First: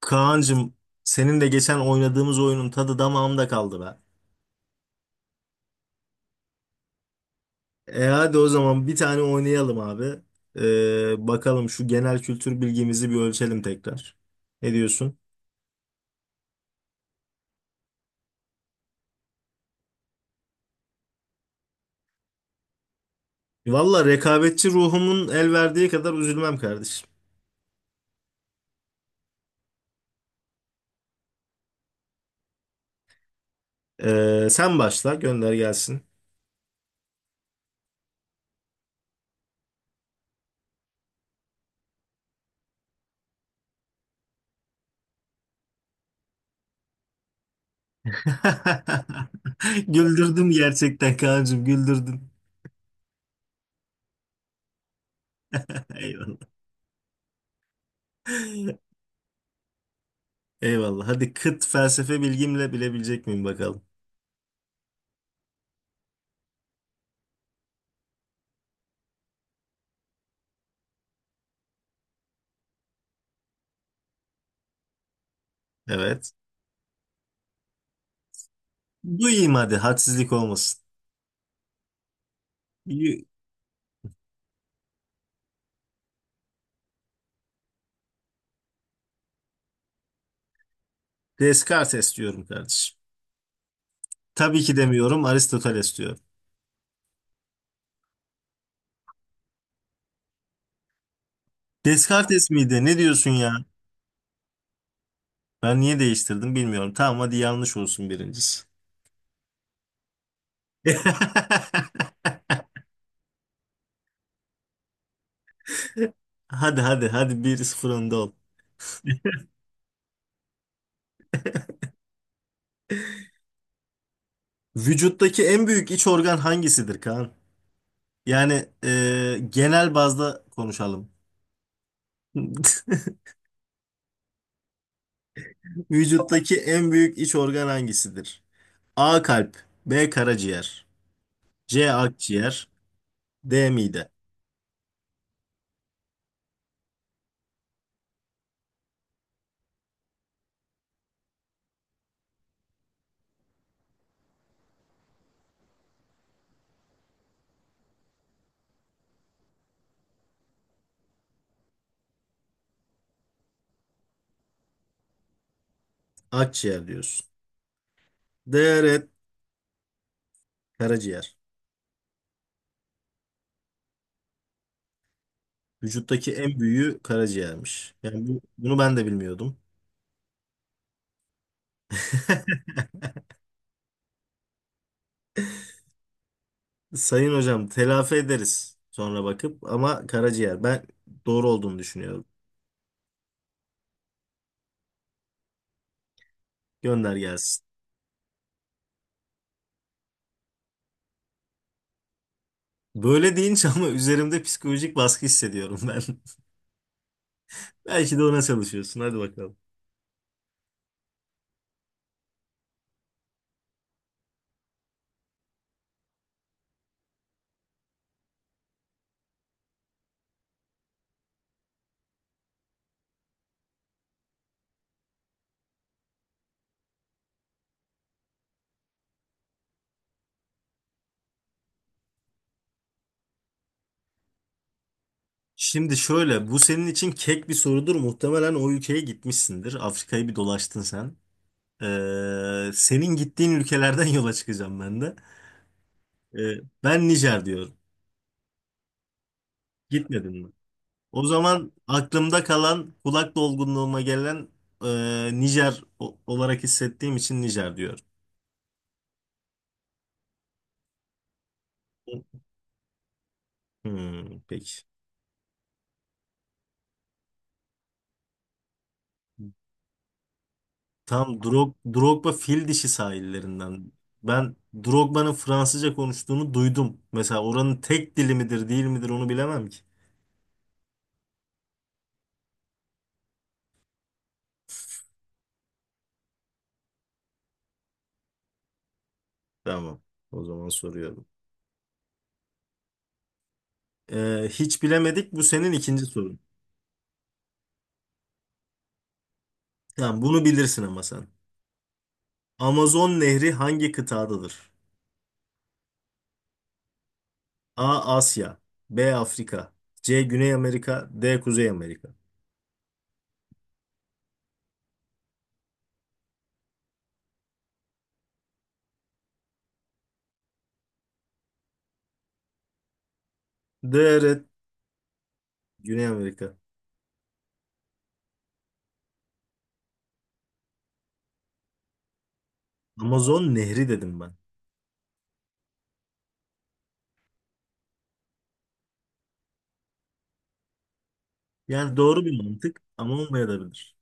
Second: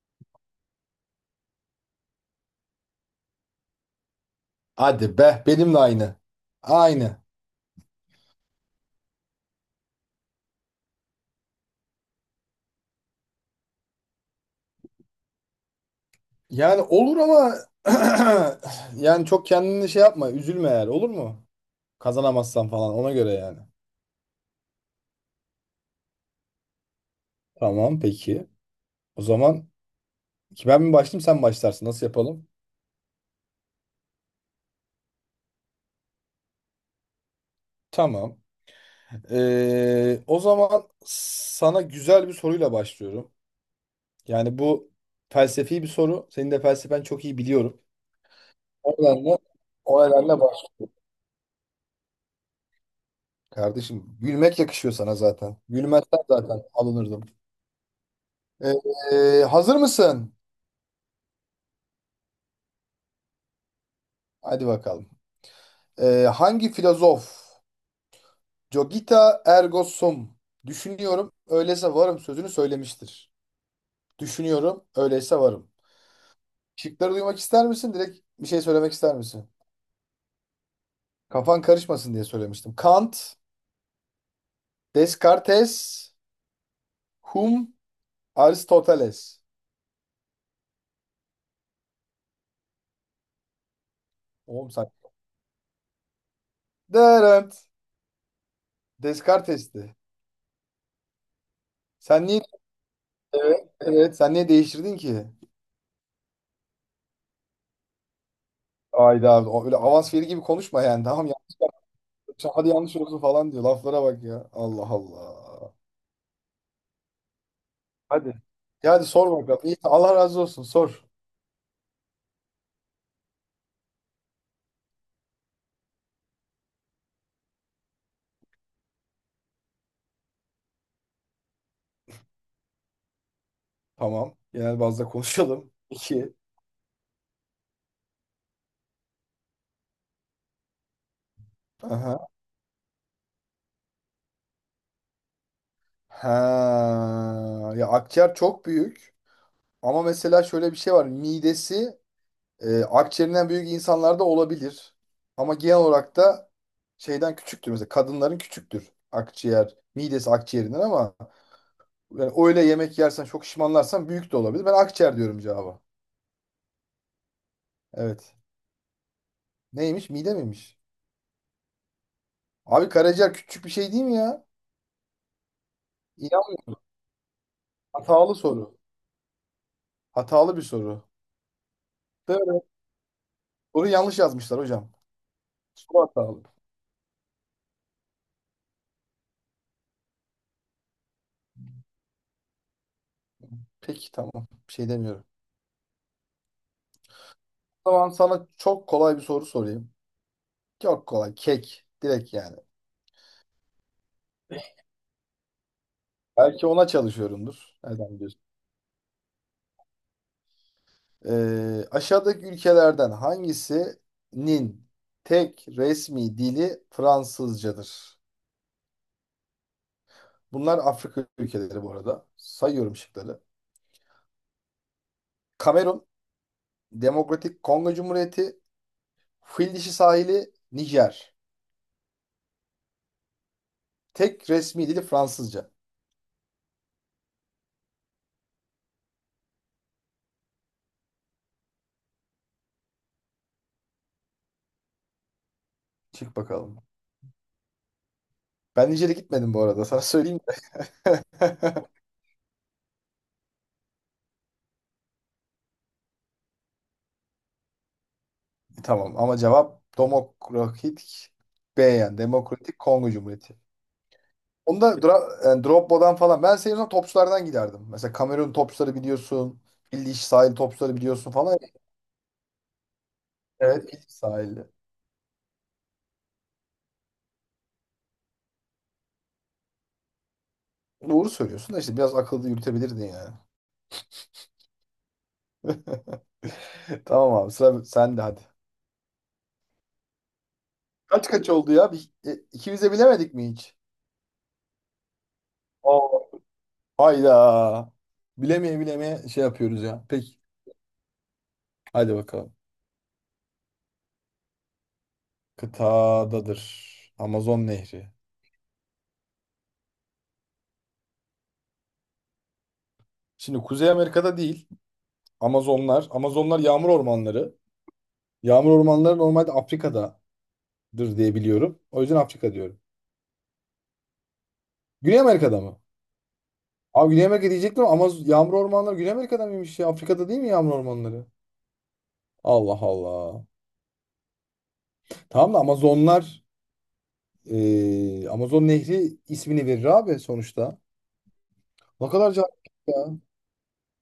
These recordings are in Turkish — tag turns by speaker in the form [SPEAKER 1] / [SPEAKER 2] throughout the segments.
[SPEAKER 1] Kaan'cığım senin de geçen oynadığımız oyunun tadı damağımda kaldı be.
[SPEAKER 2] Hadi be benimle aynı. Aynı.
[SPEAKER 1] E hadi o zaman bir tane oynayalım abi. Bakalım şu genel kültür bilgimizi bir ölçelim tekrar. Ne diyorsun?
[SPEAKER 2] Yani olur ama yani çok kendini şey yapma üzülme yani olur mu? Kazanamazsan falan ona göre yani.
[SPEAKER 1] Valla rekabetçi ruhumun el verdiği kadar üzülmem kardeşim.
[SPEAKER 2] Tamam peki. O zaman ki ben mi başlayayım sen mi başlarsın nasıl yapalım?
[SPEAKER 1] Sen başla gönder gelsin.
[SPEAKER 2] Tamam. O zaman sana güzel bir soruyla başlıyorum. Yani bu felsefi bir soru. Senin de felsefen çok iyi biliyorum. O nedenle, o nedenle
[SPEAKER 1] Güldürdüm
[SPEAKER 2] baş.
[SPEAKER 1] gerçekten Kaan'cığım güldürdün.
[SPEAKER 2] Kardeşim gülmek yakışıyor sana zaten. Gülmezsen
[SPEAKER 1] Eyvallah.
[SPEAKER 2] zaten alınırdım. Ee, hazır mısın?
[SPEAKER 1] Eyvallah. Hadi kıt felsefe bilgimle bilebilecek miyim bakalım.
[SPEAKER 2] Hadi bakalım. Hangi filozof Cogita ergo sum düşünüyorum öyleyse varım sözünü söylemiştir. Düşünüyorum öyleyse varım.
[SPEAKER 1] Evet.
[SPEAKER 2] Şıkları duymak ister misin? Direkt bir şey söylemek ister misin?
[SPEAKER 1] Duyayım hadi hadsizlik olmasın.
[SPEAKER 2] Kafan karışmasın diye söylemiştim.
[SPEAKER 1] Y-
[SPEAKER 2] Kant, Descartes, Hume, Aristoteles.
[SPEAKER 1] Descartes diyorum kardeşim. Tabii
[SPEAKER 2] Oğlum
[SPEAKER 1] ki
[SPEAKER 2] sen.
[SPEAKER 1] demiyorum, Aristoteles diyorum.
[SPEAKER 2] Dırınt. Descartes'ti. Sen niye
[SPEAKER 1] Descartes miydi? Ne diyorsun ya?
[SPEAKER 2] Evet. Evet, sen niye değiştirdin ki?
[SPEAKER 1] Ben niye değiştirdim bilmiyorum. Tamam hadi yanlış olsun birincisi.
[SPEAKER 2] Ayda abi, o öyle avans veri gibi konuşma yani tamam ya. İşte hadi yanlış olsun falan diyor. Laflara bak ya. Allah Allah.
[SPEAKER 1] Hadi hadi hadi 1-0 önde ol.
[SPEAKER 2] Hadi. Ya hadi sor bakalım. İyi, tamam. Allah razı olsun. Sor.
[SPEAKER 1] Vücuttaki en büyük iç organ hangisidir Kaan? Yani genel bazda konuşalım.
[SPEAKER 2] Tamam. Genel bazda konuşalım. İki.
[SPEAKER 1] Vücuttaki en büyük iç organ hangisidir? A kalp, B karaciğer, C
[SPEAKER 2] Aha.
[SPEAKER 1] akciğer, D mide.
[SPEAKER 2] Ha. Ya akciğer çok büyük. Ama mesela şöyle bir şey var. Midesi akciğerinden büyük insanlarda olabilir. Ama genel olarak da şeyden küçüktür. Mesela kadınların küçüktür akciğer. Midesi akciğerinden ama yani öyle yemek yersen çok şişmanlarsan büyük de olabilir. Ben akciğer diyorum cevaba.
[SPEAKER 1] Akciğer diyorsun.
[SPEAKER 2] Evet.
[SPEAKER 1] D red
[SPEAKER 2] Neymiş? Mide miymiş?
[SPEAKER 1] karaciğer.
[SPEAKER 2] Abi karaciğer küçük bir şey değil mi ya?
[SPEAKER 1] Vücuttaki en
[SPEAKER 2] İnanmıyorum.
[SPEAKER 1] büyüğü karaciğermiş. Yani
[SPEAKER 2] Hatalı
[SPEAKER 1] bu,
[SPEAKER 2] soru.
[SPEAKER 1] bunu ben de bilmiyordum.
[SPEAKER 2] Hatalı bir soru. Doğru. Soruyu yanlış yazmışlar hocam. Soru hatalı.
[SPEAKER 1] Sayın hocam telafi ederiz sonra bakıp ama karaciğer ben doğru olduğunu düşünüyorum.
[SPEAKER 2] Peki tamam. Bir şey demiyorum.
[SPEAKER 1] Gönder gelsin.
[SPEAKER 2] O zaman sana çok kolay bir soru sorayım. Çok kolay. Kek. Direkt yani.
[SPEAKER 1] Böyle deyince ama üzerimde psikolojik baskı hissediyorum ben.
[SPEAKER 2] Belki ona çalışıyorumdur. Nereden
[SPEAKER 1] Belki de
[SPEAKER 2] biliyorsun?
[SPEAKER 1] ona çalışıyorsun. Hadi bakalım.
[SPEAKER 2] Aşağıdaki ülkelerden hangisinin tek resmi dili Fransızcadır? Bunlar Afrika ülkeleri bu arada. Sayıyorum şıkları. Kamerun, Demokratik Kongo Cumhuriyeti, Fil Dişi Sahili, Nijer. Tek resmi dili Fransızca.
[SPEAKER 1] Şimdi şöyle bu senin için kek bir sorudur. Muhtemelen o ülkeye gitmişsindir. Afrika'yı bir dolaştın sen. Senin gittiğin ülkelerden yola çıkacağım ben de.
[SPEAKER 2] Çık bakalım.
[SPEAKER 1] Ben Nijer diyorum.
[SPEAKER 2] Ben Nijer'e gitmedim bu arada. Sana
[SPEAKER 1] Gitmedin
[SPEAKER 2] söyleyeyim
[SPEAKER 1] mi? O zaman aklımda kalan kulak dolgunluğuma gelen Nijer olarak hissettiğim için Nijer diyor.
[SPEAKER 2] de. Tamam ama cevap Demokratik B yani Demokratik Kongo Cumhuriyeti.
[SPEAKER 1] Hmm, peki.
[SPEAKER 2] Onda yani Drogba'dan falan. Ben senin olsam topçulardan giderdim. Mesela Kamerun topçuları biliyorsun. Fil Dişi Sahili topçuları biliyorsun
[SPEAKER 1] Tam
[SPEAKER 2] falan.
[SPEAKER 1] Drogba fil dişi
[SPEAKER 2] Evet,
[SPEAKER 1] sahillerinden.
[SPEAKER 2] Fil Dişi
[SPEAKER 1] Ben
[SPEAKER 2] Sahili.
[SPEAKER 1] Drogba'nın Fransızca konuştuğunu duydum. Mesela oranın tek dili midir değil midir onu bilemem ki.
[SPEAKER 2] Doğru söylüyorsun da işte biraz akıllı yürütebilirdin yani. Tamam abi sıra sen de hadi.
[SPEAKER 1] Tamam. O zaman soruyorum.
[SPEAKER 2] Kaç kaç oldu ya? İkimiz de bilemedik mi hiç?
[SPEAKER 1] Hiç bilemedik. Bu senin ikinci
[SPEAKER 2] Oo.
[SPEAKER 1] sorun.
[SPEAKER 2] Hayda. Bilemeye bilemeye şey yapıyoruz ya.
[SPEAKER 1] Tamam,
[SPEAKER 2] Peki.
[SPEAKER 1] bunu bilirsin ama sen.
[SPEAKER 2] Hadi bakalım.
[SPEAKER 1] Amazon Nehri hangi kıtadadır?
[SPEAKER 2] Kıtadadır. Amazon Nehri.
[SPEAKER 1] A. Asya B. Afrika C. Güney Amerika D. Kuzey Amerika
[SPEAKER 2] Şimdi Kuzey Amerika'da değil. Amazonlar. Amazonlar yağmur ormanları. Yağmur ormanları normalde Afrika'dadır diye biliyorum. O yüzden Afrika diyorum.
[SPEAKER 1] D. Evet,
[SPEAKER 2] Güney Amerika'da mı?
[SPEAKER 1] Güney Amerika
[SPEAKER 2] Abi Güney Amerika diyecektim ama yağmur ormanları Güney Amerika'da mıymış ya? Afrika'da değil mi yağmur ormanları? Allah Allah.
[SPEAKER 1] Amazon Nehri dedim ben.
[SPEAKER 2] Tamam da Amazonlar Amazon Nehri ismini verir abi sonuçta.
[SPEAKER 1] Yani
[SPEAKER 2] Ne
[SPEAKER 1] doğru
[SPEAKER 2] kadar
[SPEAKER 1] bir mantık ama
[SPEAKER 2] cahil.
[SPEAKER 1] olmayabilir.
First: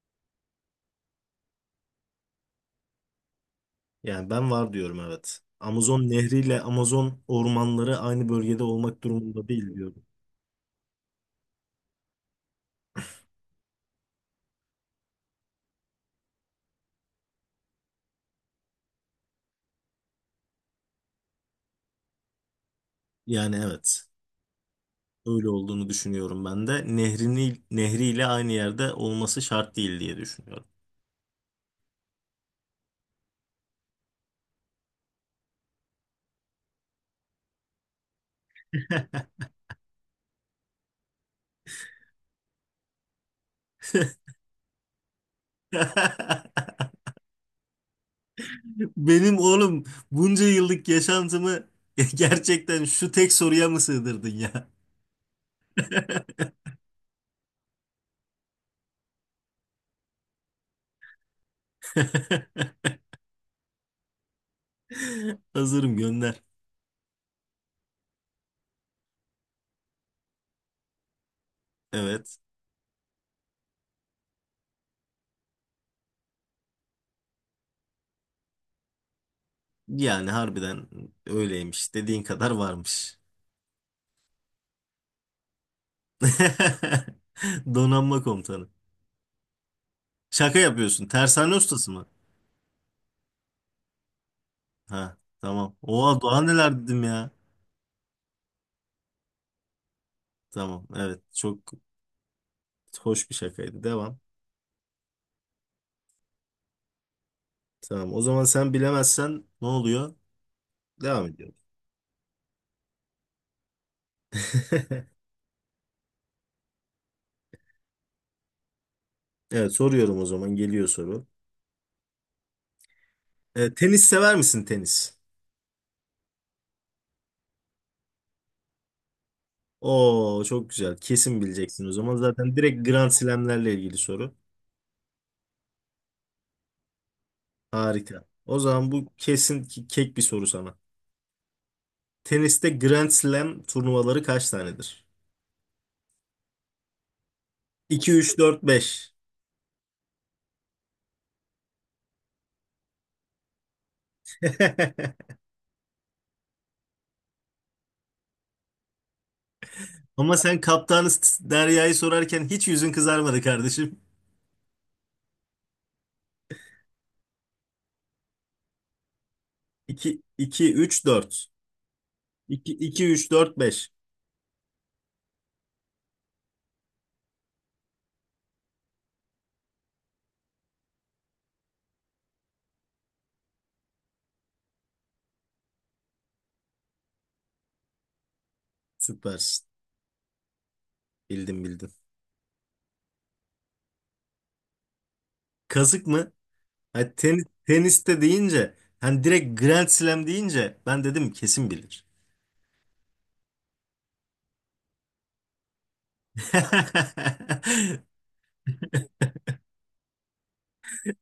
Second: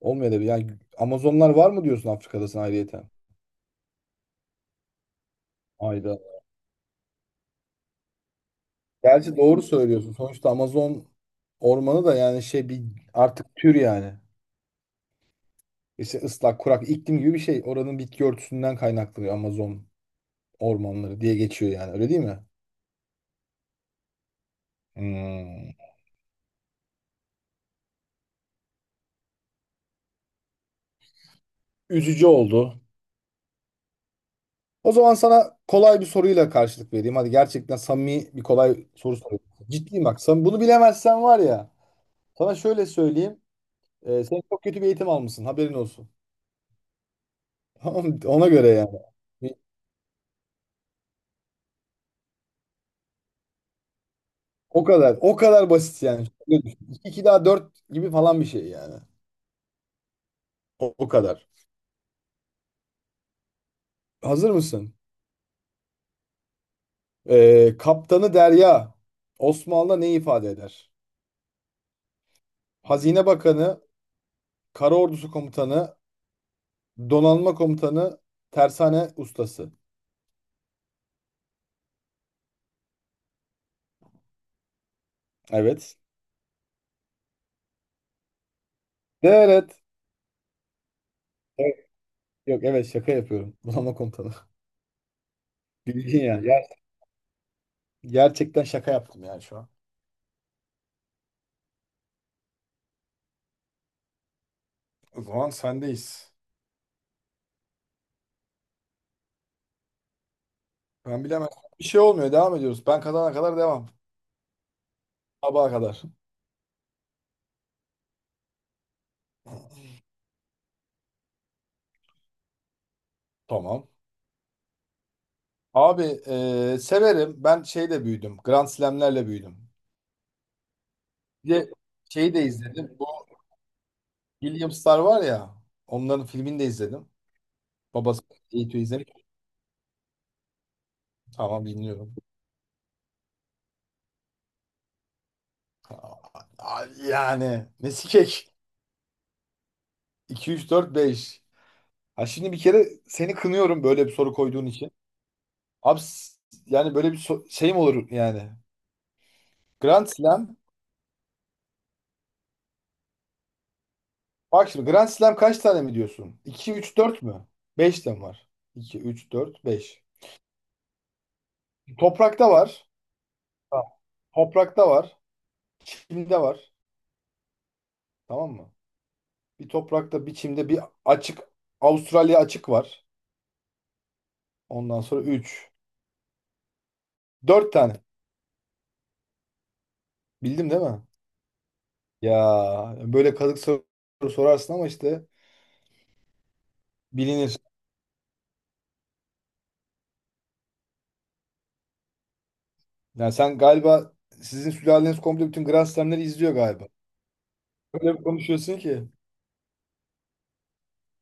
[SPEAKER 2] Olmuyor da yani Amazonlar var mı diyorsun Afrika'dasın ayrıyeten?
[SPEAKER 1] Yani ben var diyorum, evet. Amazon
[SPEAKER 2] Ayda.
[SPEAKER 1] Nehri ile Amazon ormanları aynı bölgede olmak
[SPEAKER 2] Gerçi
[SPEAKER 1] durumunda
[SPEAKER 2] doğru
[SPEAKER 1] değil diyorum.
[SPEAKER 2] söylüyorsun. Sonuçta Amazon ormanı da yani şey bir artık tür yani. İşte ıslak, kurak iklim gibi bir şey. Oranın bitki örtüsünden kaynaklanıyor Amazon ormanları diye geçiyor yani. Öyle değil mi?
[SPEAKER 1] Yani evet. Öyle
[SPEAKER 2] Hmm.
[SPEAKER 1] olduğunu düşünüyorum ben de. Nehrini, nehriyle aynı yerde olması şart değil diye düşünüyorum.
[SPEAKER 2] Üzücü oldu. O zaman sana kolay bir soruyla karşılık vereyim. Hadi gerçekten samimi bir kolay soru sorayım. Ciddiyim bak. Sen bunu bilemezsen var ya. Sana şöyle söyleyeyim. Sen çok kötü bir eğitim almışsın. Haberin olsun. Tamam, ona göre yani.
[SPEAKER 1] Benim oğlum bunca yıllık yaşantımı gerçekten şu tek soruya mı sığdırdın ya?
[SPEAKER 2] O kadar. O kadar basit yani. İki daha 4 gibi falan bir şey yani. O kadar. Hazır mısın?
[SPEAKER 1] Hazırım gönder.
[SPEAKER 2] Kaptanı Derya Osmanlı'da ne ifade eder?
[SPEAKER 1] Evet.
[SPEAKER 2] Hazine Bakanı, Kara Ordusu Komutanı, Donanma Komutanı, Tersane Ustası.
[SPEAKER 1] Yani harbiden öyleymiş. Dediğin kadar varmış.
[SPEAKER 2] Evet.
[SPEAKER 1] Donanma komutanı.
[SPEAKER 2] Evet.
[SPEAKER 1] Şaka yapıyorsun. Tersane
[SPEAKER 2] Evet.
[SPEAKER 1] ustası mı?
[SPEAKER 2] Yok evet şaka yapıyorum. Donanma Komutanı.
[SPEAKER 1] Ha, tamam. Oha
[SPEAKER 2] Bildin ya.
[SPEAKER 1] daha neler dedim ya.
[SPEAKER 2] Gerçekten şaka yaptım yani şu an.
[SPEAKER 1] Tamam. Evet. Çok hoş bir şakaydı. Devam.
[SPEAKER 2] O zaman sendeyiz.
[SPEAKER 1] Tamam. O zaman sen bilemezsen ne oluyor?
[SPEAKER 2] Ben
[SPEAKER 1] Devam
[SPEAKER 2] bilemem.
[SPEAKER 1] ediyorum.
[SPEAKER 2] Bir şey olmuyor. Devam ediyoruz. Ben kazana kadar devam. Sabaha kadar.
[SPEAKER 1] Evet, soruyorum o zaman, geliyor soru. E,
[SPEAKER 2] Tamam.
[SPEAKER 1] tenis sever misin tenis?
[SPEAKER 2] Abi severim. Ben şeyle büyüdüm. Grand Slam'lerle büyüdüm.
[SPEAKER 1] Oo çok güzel. Kesin
[SPEAKER 2] Bir de
[SPEAKER 1] bileceksin o zaman.
[SPEAKER 2] şeyi de
[SPEAKER 1] Zaten direkt
[SPEAKER 2] izledim. Bu
[SPEAKER 1] Grand Slam'lerle ilgili soru.
[SPEAKER 2] Williams'lar var ya. Onların filmini de izledim. Babası
[SPEAKER 1] Harika. O
[SPEAKER 2] Eğitim'i
[SPEAKER 1] zaman bu
[SPEAKER 2] izlemiş.
[SPEAKER 1] kesin ki kek bir soru sana.
[SPEAKER 2] Tamam dinliyorum.
[SPEAKER 1] Teniste Grand Slam turnuvaları kaç tanedir?
[SPEAKER 2] Aa, yani nesi
[SPEAKER 1] 2, üç
[SPEAKER 2] kek?
[SPEAKER 1] dört beş.
[SPEAKER 2] 2, 3, 4, 5. Ha şimdi bir kere seni kınıyorum böyle bir soru koyduğun için. Abi yani böyle bir şey mi olur yani? Grand
[SPEAKER 1] Ama
[SPEAKER 2] Slam.
[SPEAKER 1] sen kaptanı Derya'yı sorarken hiç yüzün kızarmadı kardeşim.
[SPEAKER 2] Bak şimdi Grand Slam kaç tane mi diyorsun? 2, 3, 4 mü? 5 de mi var? 2, 3, 4, 5.
[SPEAKER 1] 2, iki üç dört
[SPEAKER 2] Toprakta var.
[SPEAKER 1] iki üç dört
[SPEAKER 2] Ha.
[SPEAKER 1] beş.
[SPEAKER 2] Toprakta var. Çimde var. Tamam mı? Bir toprakta, bir çimde, bir açık. Avustralya açık var. Ondan sonra 3, 4 tane.
[SPEAKER 1] Süpersin.
[SPEAKER 2] Bildim değil mi?
[SPEAKER 1] Bildim bildim.
[SPEAKER 2] Ya böyle kazık soru sorarsın ama işte
[SPEAKER 1] Kazık mı? Hani
[SPEAKER 2] bilinir.
[SPEAKER 1] teniste deyince hani direkt Grand Slam deyince ben dedim kesin bilir.
[SPEAKER 2] Yani sen galiba sizin sülaleniz komple bütün Grand Slam'leri izliyor galiba. Öyle bir konuşuyorsun ki.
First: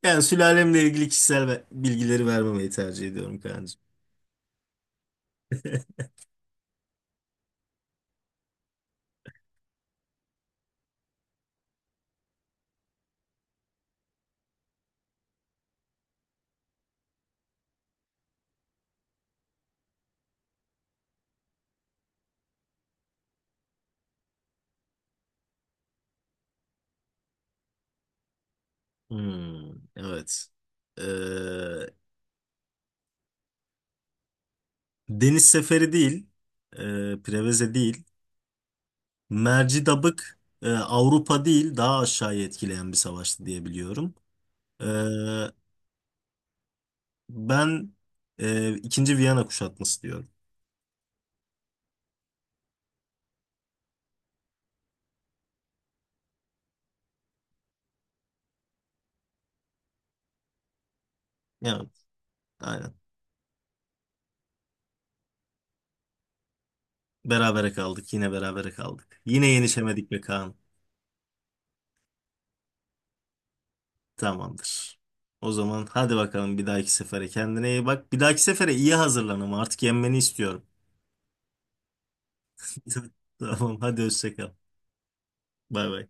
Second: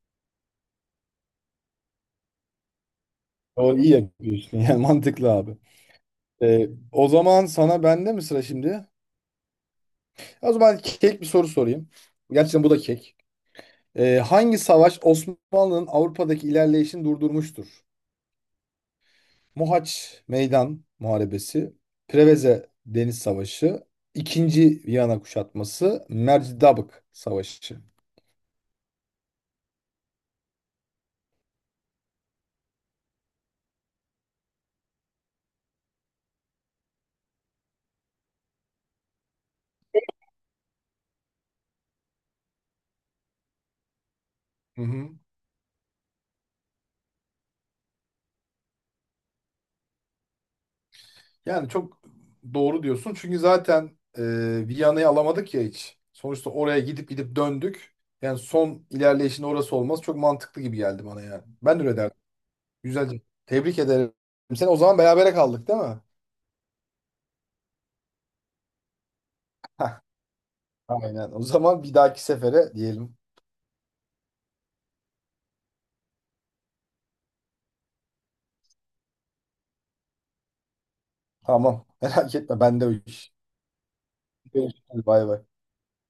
[SPEAKER 1] Yani sülalemle ilgili kişisel bilgileri vermemeyi tercih ediyorum
[SPEAKER 2] O
[SPEAKER 1] Kaan'cığım.
[SPEAKER 2] iyi yapıyorsun. Yani mantıklı abi. O zaman sana bende mi sıra şimdi? O zaman kek bir soru sorayım. Gerçekten bu da kek. Hangi savaş Osmanlı'nın Avrupa'daki ilerleyişini durdurmuştur? Mohaç Meydan Muharebesi, Preveze Deniz Savaşı, İkinci Viyana Kuşatması, Mercidabık Savaşı.
[SPEAKER 1] Hmm, evet. Ee, Deniz Seferi değil. Preveze değil. Mercidabık Avrupa değil daha aşağıya etkileyen bir savaştı diye biliyorum.
[SPEAKER 2] Hı
[SPEAKER 1] Ee,
[SPEAKER 2] hı.
[SPEAKER 1] Ben ikinci Viyana kuşatması diyorum.
[SPEAKER 2] Yani çok doğru diyorsun. Çünkü zaten Viyana'yı alamadık ya hiç. Sonuçta oraya gidip gidip döndük. Yani son ilerleyişin orası olması çok mantıklı gibi geldi bana yani. Ben de öyle
[SPEAKER 1] Evet,
[SPEAKER 2] derdim.
[SPEAKER 1] aynen.
[SPEAKER 2] Güzelce. Tebrik ederim. Sen o zaman berabere kaldık değil mi?
[SPEAKER 1] Berabere kaldık. Yine berabere kaldık. Yine yenişemedik be Kaan.
[SPEAKER 2] Aynen. O zaman bir dahaki sefere diyelim.
[SPEAKER 1] Tamamdır. O zaman hadi bakalım bir dahaki sefere kendine iyi bak. Bir dahaki sefere iyi hazırlan ama artık yenmeni istiyorum.
[SPEAKER 2] Tamam. Merak etme. Ben de o iş.
[SPEAKER 1] Tamam hadi hoşça kal.
[SPEAKER 2] Görüşürüz. Bay bay.
[SPEAKER 1] Bay bay.